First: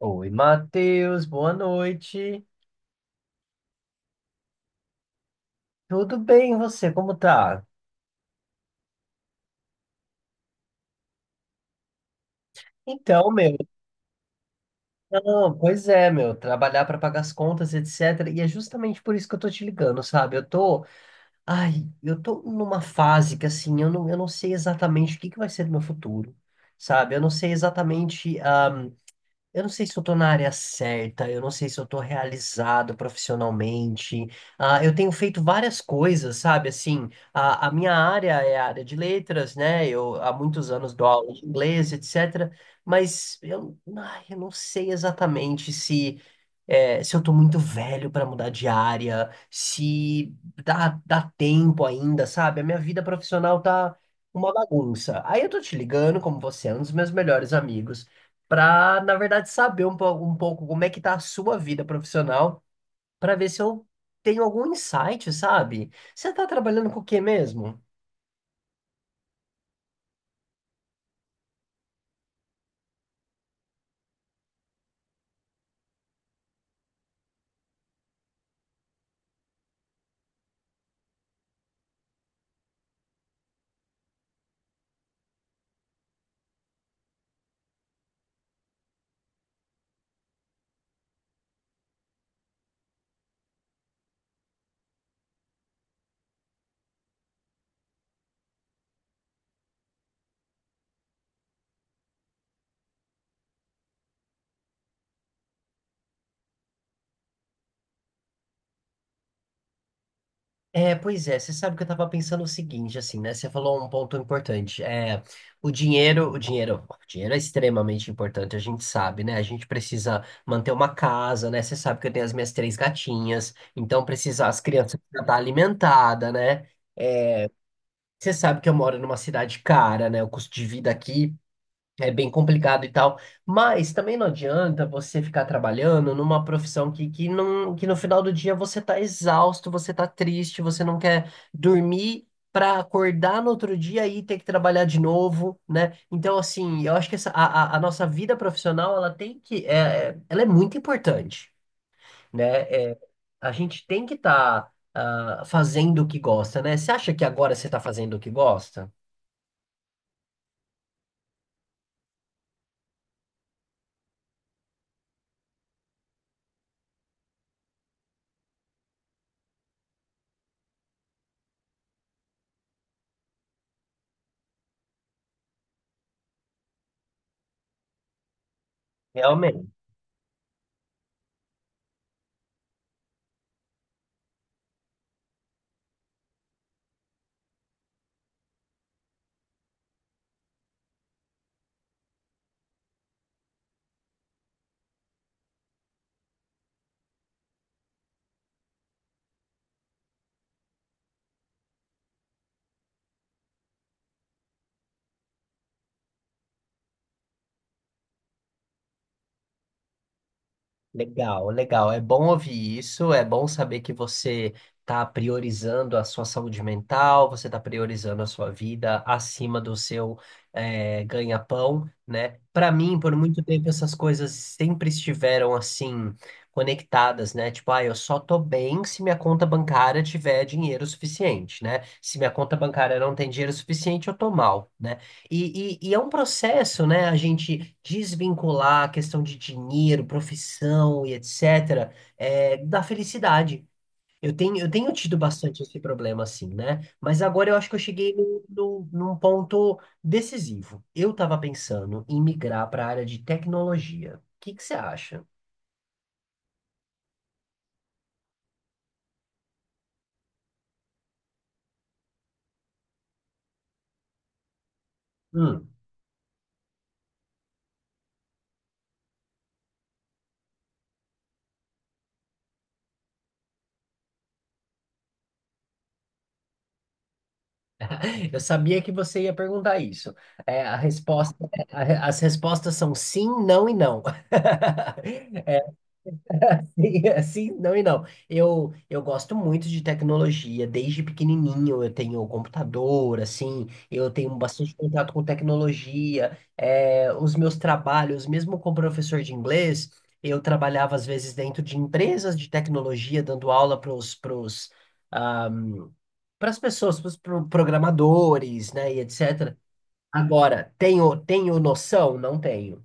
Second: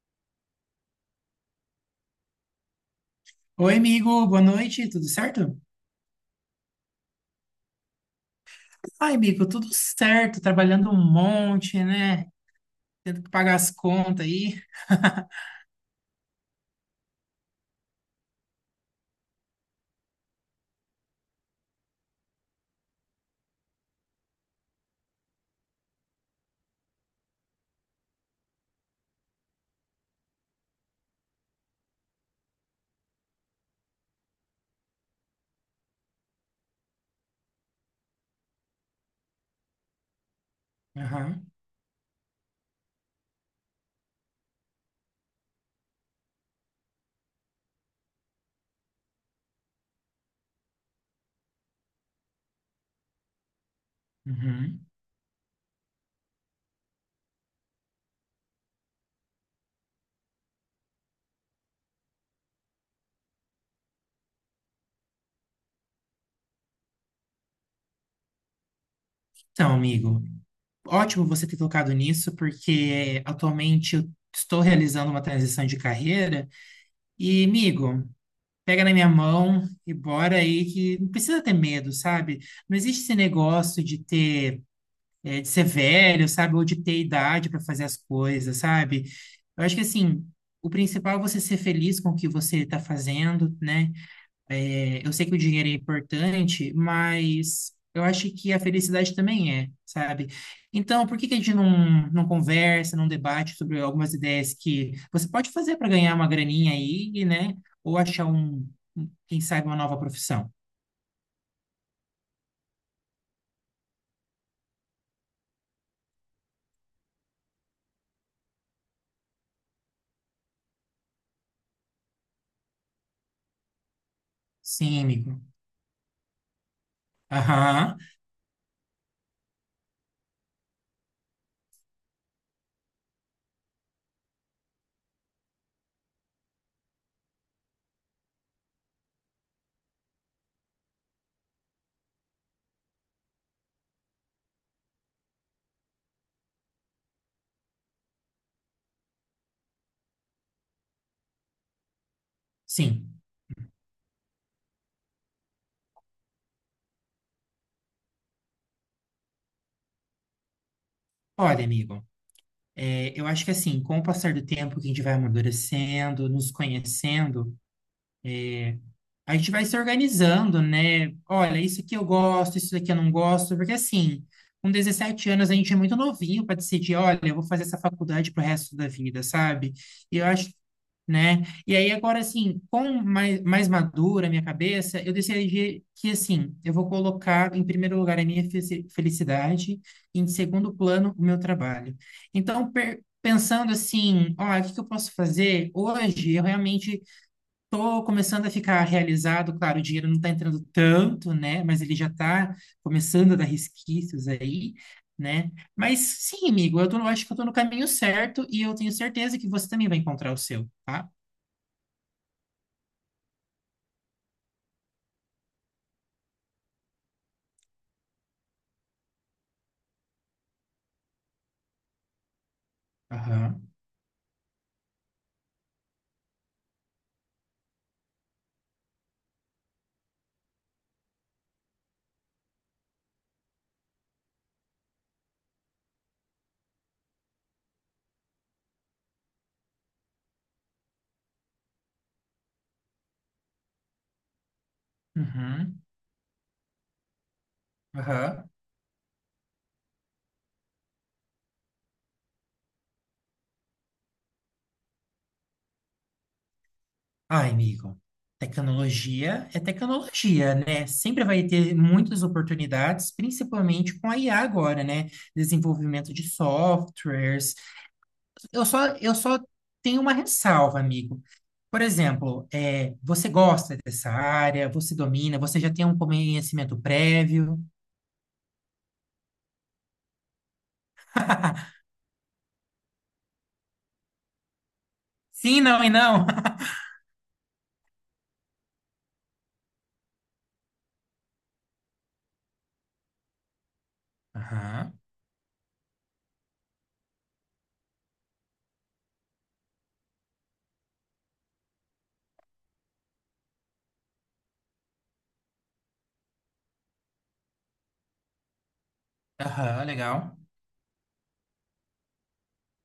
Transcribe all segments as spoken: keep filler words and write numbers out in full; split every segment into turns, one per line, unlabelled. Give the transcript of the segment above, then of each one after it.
Oi, Matheus, boa noite.
Oi, amigo, boa noite, tudo certo?
Tudo bem, e você? Como tá?
Ai, amigo, tudo certo, trabalhando um monte, né? Tendo
Então,
que pagar
meu,
as contas aí.
não, pois é, meu, trabalhar para pagar as contas, etcétera. E é justamente por isso que eu tô te ligando, sabe? Eu tô, ai, eu tô numa fase que assim, eu não, eu não sei exatamente o que que vai ser do meu futuro, sabe? Eu não sei exatamente. ah, Eu não sei se eu tô na área certa, eu não sei se eu tô realizado profissionalmente. Ah, eu tenho feito várias coisas, sabe? Assim, a, a minha área é a área de letras, né? Eu há muitos anos dou aula de
Aham,
inglês, etcétera. Mas eu, ai, eu não sei exatamente se é, se eu tô muito velho pra mudar de área, se dá, dá tempo ainda, sabe? A minha vida profissional tá uma
uhum.
bagunça. Aí eu tô te ligando, como você é um dos meus melhores amigos, pra, na verdade, saber um, po- um pouco como é que tá a sua vida profissional, pra ver se eu tenho algum insight, sabe? Você tá trabalhando com o quê mesmo?
Então, amigo, ótimo você ter tocado nisso, porque atualmente eu estou realizando uma transição de carreira. E, amigo, pega na minha mão e bora aí, que não precisa ter medo, sabe? Não existe esse negócio de ter, é, de ser velho, sabe? Ou de ter idade para fazer as coisas, sabe? Eu acho que assim, o principal é você ser feliz com o que você está fazendo, né? É, eu sei que o dinheiro é importante, mas eu acho que a felicidade também é, sabe? Então, por que que a gente não, não conversa, não debate sobre algumas ideias que você pode fazer para ganhar uma graninha aí, né? Ou achar um, um- quem sabe, uma nova profissão?
É, pois é, você sabe que eu tava pensando o seguinte, assim, né? Você falou um ponto importante. É, o dinheiro, o dinheiro, o dinheiro é extremamente importante, a gente sabe, né? A gente precisa manter uma casa, né? Você sabe que eu tenho as minhas três gatinhas, então precisa, as crianças
Sim,
precisam estar
amigo.
alimentadas, né?
Aham,
Você sabe que eu moro numa cidade cara, né? O custo de vida aqui é bem complicado e tal, mas também não adianta você ficar trabalhando numa profissão que, que, não, que no final do dia você tá exausto, você tá triste, você não quer dormir para acordar no outro dia e ter que trabalhar de novo, né? Então, assim, eu acho que essa, a, a- a nossa vida profissional, ela tem que, é, é- ela é muito importante, né? É,
sim.
a gente tem que estar fazendo o que gosta, né? Você acha que agora você está fazendo o que gosta?
Olha, amigo. É, eu acho que assim, com o passar do tempo que a gente vai amadurecendo, nos conhecendo, a gente vai se organizando, né? Olha, isso aqui eu gosto, isso daqui eu não gosto, porque assim, com dezessete anos a gente é muito novinho para decidir, olha, eu vou fazer essa faculdade pro resto da vida,
Realmente.
sabe? E eu acho, né? E aí agora, assim, com mais, mais madura a minha cabeça, eu decidi que, assim, eu vou colocar em primeiro lugar a minha fe- felicidade e em segundo plano o meu trabalho. Então, per- pensando assim, ó, o que que eu posso fazer hoje? Eu realmente tô começando a ficar realizado, claro, o dinheiro não tá entrando tanto, né? Mas ele já tá começando a dar resquícios aí, né? Mas sim, amigo, eu tô, eu acho que eu tô no caminho certo e eu tenho certeza que você também vai encontrar o seu, tá?
Legal, legal. É bom ouvir isso, é bom saber que você está priorizando a sua saúde mental, você está priorizando a sua vida acima do seu eh, ganha-pão, né? Para mim, por muito tempo,
Aham,
essas coisas sempre estiveram assim, conectadas, né? Tipo, ah, eu só tô bem se minha conta bancária tiver dinheiro suficiente, né? Se minha conta bancária não tem dinheiro suficiente, eu tô mal, né? E, e- e é um processo, né? A gente desvincular a questão de dinheiro, profissão e etcétera, é, da felicidade. Eu tenho, eu tenho tido bastante esse
uhum,
problema, assim, né? Mas agora eu acho que eu cheguei no
aham.
no num ponto decisivo. Eu estava pensando em migrar para a área de tecnologia. O que que você acha?
Ai, amigo, tecnologia é tecnologia, né? Sempre vai ter muitas oportunidades, principalmente com a I A agora, né?
Hum,
Desenvolvimento de softwares. Eu só, eu só tenho uma ressalva, amigo. Por exemplo, é, você gosta dessa área, você domina, você já tem um conhecimento prévio?
eu sabia que você ia perguntar isso. É, a resposta, é, a re- as respostas são sim, não e não.
Sim, não e não.
Sim, sim, não e não. Eu, eu gosto muito de tecnologia, desde pequenininho eu tenho computador, assim, eu tenho bastante
Aham,
contato com tecnologia, é, os meus trabalhos, mesmo como professor de inglês, eu trabalhava às vezes dentro de empresas de tecnologia, dando aula para os, para os, ah, para as pessoas, para os programadores, né, e etcétera.
aham, legal.
Agora, tenho, tenho noção? Não tenho.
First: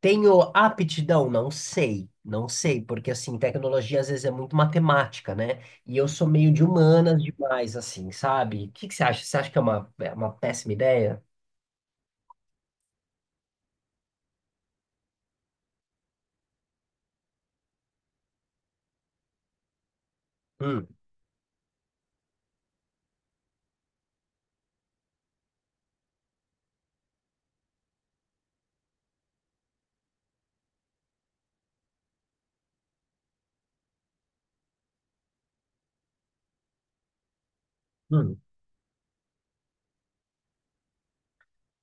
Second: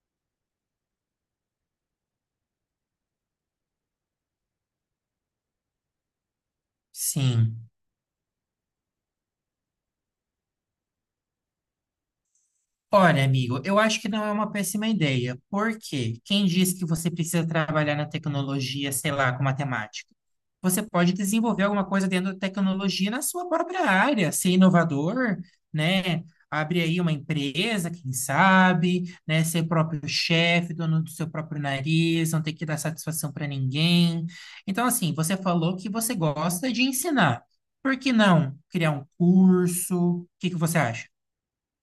Tenho aptidão? Não sei, não sei, porque assim, tecnologia às vezes é muito matemática, né? E eu sou meio de humanas
Sim.
demais, assim, sabe? O que que você acha? Você acha que é uma, é uma péssima ideia?
Olha, amigo, eu acho que não é uma péssima ideia. Por quê? Quem diz que você precisa trabalhar na tecnologia, sei lá, com matemática? Você
Hum,
pode desenvolver alguma coisa dentro da tecnologia na sua própria área, ser inovador, né? Abre aí uma empresa, quem sabe, né? Ser próprio chefe, dono do seu próprio nariz, não ter que dar satisfação para ninguém. Então, assim, você falou que você gosta de ensinar. Por que
hum.
não criar um curso? O que que você acha?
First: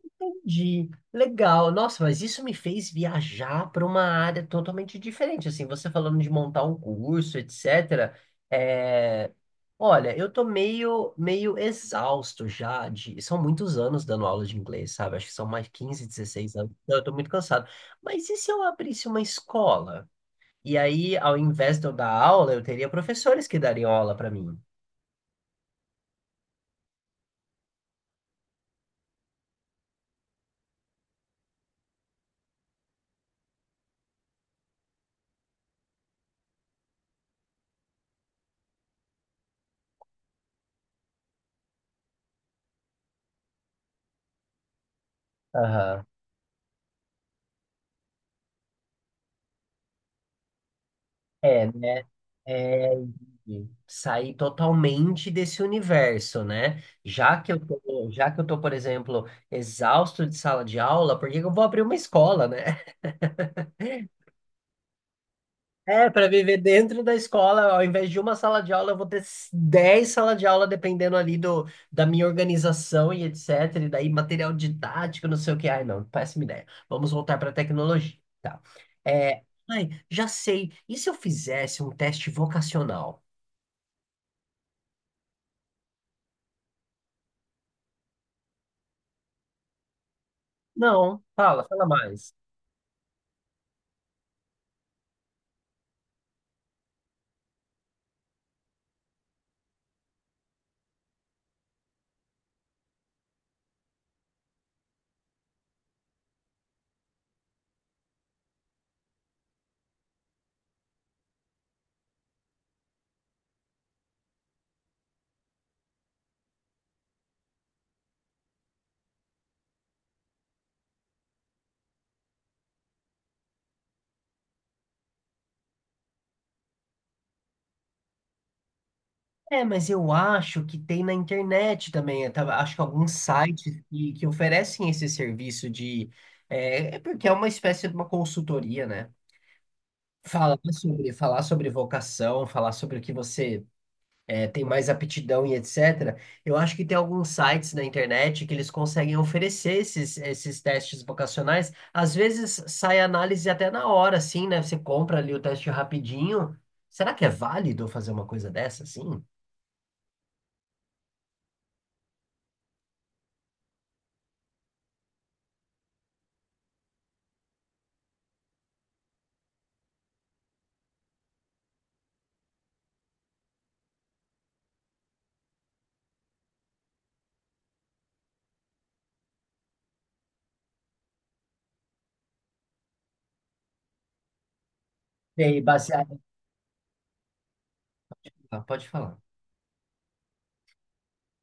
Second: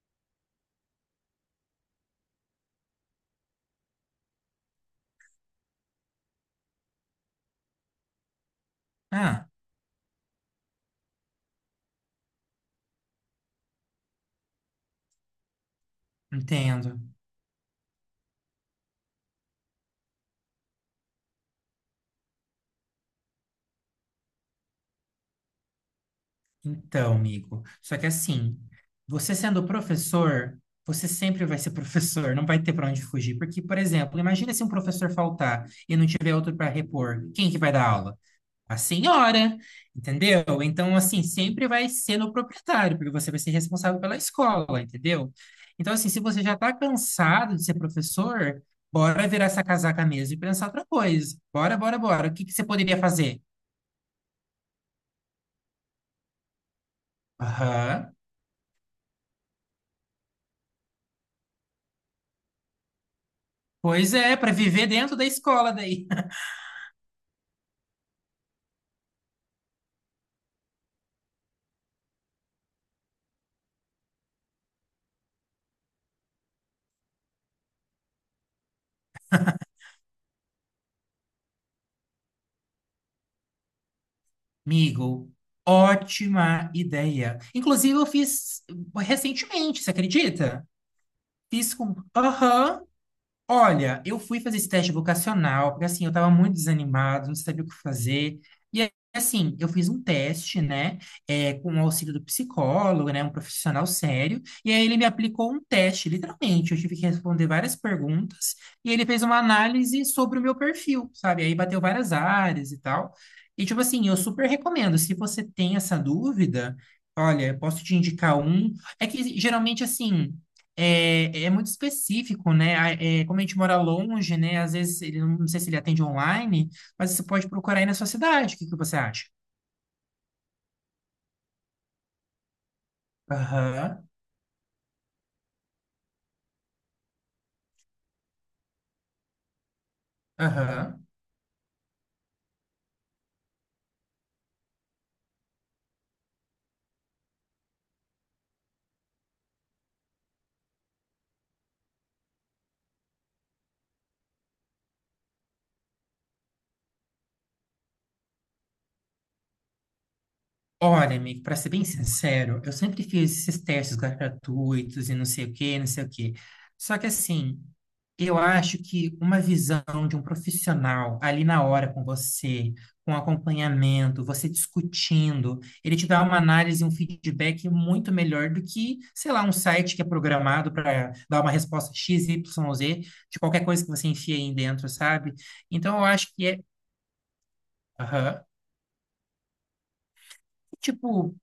Entendi. Legal. Nossa, mas isso me fez viajar para uma área totalmente diferente. Assim, você falando de montar um curso, etcétera. É...
Ah,
Olha, eu tô meio, meio exausto já de... São muitos anos dando aula de inglês, sabe? Acho que são mais quinze dezesseis anos. Então,
entendo.
eu tô muito cansado. Mas e se eu abrisse uma escola? E aí, ao invés de eu dar aula, eu teria professores que dariam aula para mim.
Então, amigo, só que assim, você sendo professor, você sempre vai ser professor, não vai ter para onde fugir. Porque, por exemplo, imagina se um professor faltar e não tiver outro para repor, quem que vai dar aula? A senhora, entendeu? Então, assim, sempre vai ser no proprietário, porque você vai ser responsável pela escola, entendeu? Então,
Aham.
assim, se você já está cansado de ser professor, bora virar essa casaca mesmo e pensar outra coisa.
É,
Bora, bora,
né?
bora. O que que você
É,
poderia fazer?
e sair totalmente desse universo, né? Já que eu tô,
Aham.
já que eu tô, por exemplo, exausto de sala de aula, por que que eu vou abrir uma escola, né?
Pois é, para viver dentro da escola daí.
É, para viver dentro da escola, ao invés de uma sala de aula, eu vou ter dez salas de aula, dependendo ali do, da minha organização e etcétera. E daí material didático, não sei o que. Ai, não, péssima ideia. Vamos voltar para a tecnologia, tá? É, ai, já sei. E se eu fizesse um teste vocacional?
Amigo, ótima ideia. Inclusive, eu fiz recentemente, você acredita?
Não, fala,
Fiz
fala
com.
mais.
Aham. Olha, eu fui fazer esse teste vocacional, porque assim, eu tava muito desanimado, não sabia o que fazer. E aí, assim, eu fiz um teste, né, é, com o auxílio do psicólogo, né, um profissional sério, e aí ele me aplicou um teste, literalmente. Eu tive que responder várias perguntas, e ele fez uma análise sobre o meu perfil, sabe? Aí bateu várias áreas e tal. E tipo assim, eu super recomendo, se você tem essa dúvida, olha, eu posso te indicar um. É que geralmente assim. É, é muito específico, né? A- é, como a gente mora longe, né? Às vezes, ele, não sei se ele atende online, mas você pode procurar aí na sua cidade. O que que você acha?
É, mas eu acho que tem na internet também. Eu tava- acho que alguns sites
Aham,
que, que oferecem esse serviço de. É, é porque é uma espécie de uma consultoria, né? Falar
aham.
sobre, falar sobre vocação, falar sobre o que você tem mais aptidão e etcétera. Eu acho que tem alguns sites na internet que eles conseguem oferecer esses, esses testes vocacionais. Às vezes sai análise até na hora, assim, né? Você compra ali o teste rapidinho. Será que é válido fazer uma coisa dessa, assim?
Olha, amigo, para ser bem sincero, eu sempre fiz esses testes gratuitos e não sei o quê, não sei o quê. Só que assim, eu acho que uma visão de um profissional ali na hora com você, com acompanhamento, você discutindo, ele te dá uma análise, um feedback muito melhor do que, sei lá, um site que é programado para dar uma resposta X, Y, Z de qualquer coisa que você enfia aí dentro, sabe?
E aí,
Então eu
baseado...
acho que é, aham.
Ah, pode falar.
Tipo,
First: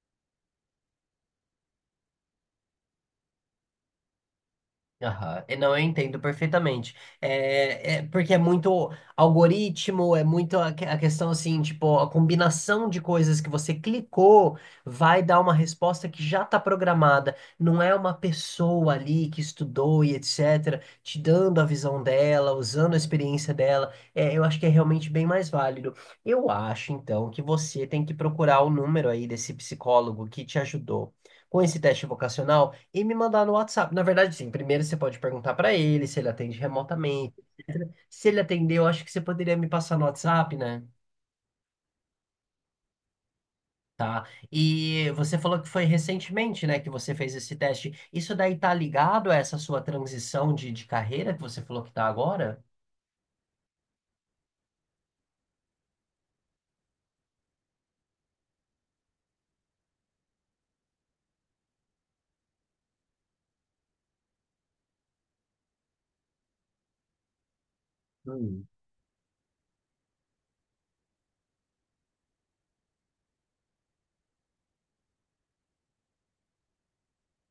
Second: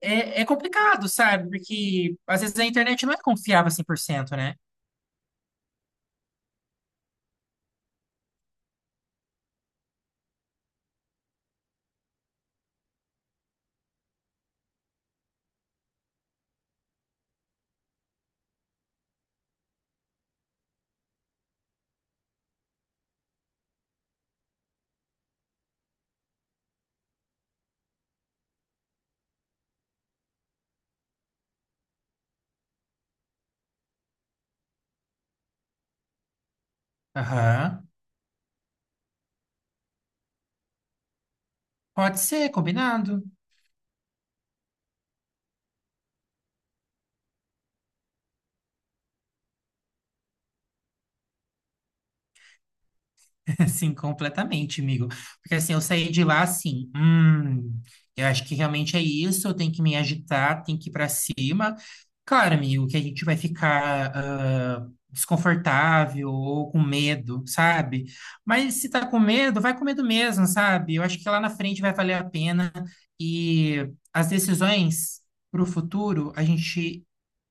É, é complicado, sabe? Porque às vezes a internet não é confiável cem por cento, né?
Aham. E não, eu entendo perfeitamente. É, é porque é muito algoritmo, é muito a, que- a questão assim, tipo, a combinação de coisas que você clicou vai dar uma resposta que já está programada. Não é uma pessoa ali que estudou e etcétera, te dando a visão dela, usando a experiência dela. É, eu acho que é realmente bem mais válido. Eu acho, então, que você tem que procurar o número aí desse psicólogo que te ajudou com esse teste vocacional e me mandar no WhatsApp. Na verdade, sim, primeiro você pode perguntar para ele se ele atende remotamente.
Aham.
Se ele atendeu, acho que você poderia me passar no WhatsApp, né?
Pode ser, combinado.
Tá. E você falou que foi recentemente, né, que você fez esse teste. Isso daí tá ligado a essa sua transição de, de carreira que você falou que tá agora?
Assim, completamente, amigo. Porque assim, eu saí de lá assim, hum, eu acho que realmente é isso, eu tenho que me agitar, tenho que ir pra cima. Claro, amigo, que a gente vai ficar ah, desconfortável ou com medo, sabe?
Hum.
Mas se tá com medo, vai com medo mesmo, sabe? Eu acho que lá na frente vai valer a pena e as decisões pro futuro a gente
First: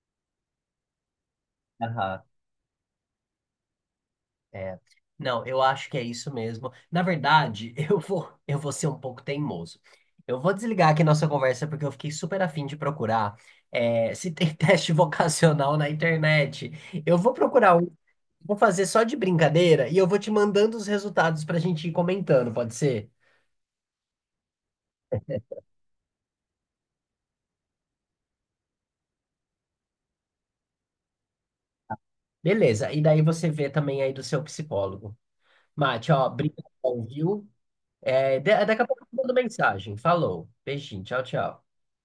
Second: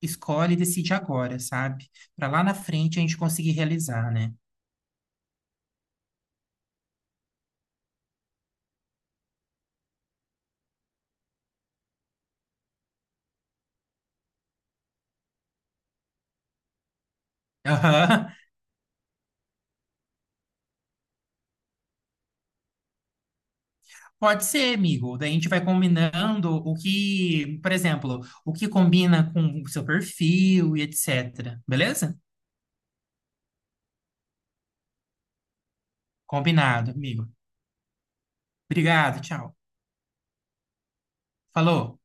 escolhe e decide agora, sabe?
Aham.
Pra lá na frente a gente conseguir realizar, né?
É. Não, eu acho que é isso mesmo. Na verdade, eu vou, eu vou ser um pouco teimoso. Eu vou desligar aqui nossa conversa porque eu fiquei super afim de procurar é, se tem teste vocacional na internet. Eu vou procurar um,
Aham.
vou fazer só de brincadeira e eu vou te mandando os resultados para a gente ir comentando, pode ser?
Pode ser, amigo. Daí a gente vai combinando o que, por exemplo, o que combina com o seu perfil e et cetera. Beleza?
Beleza, e daí você vê também aí do seu psicólogo. Mate, ó,
Combinado,
brincadão,
amigo.
viu? É, da- daqui a pouco eu
Obrigado,
mando
tchau.
mensagem. Falou, beijinho, tchau, tchau.
Falou.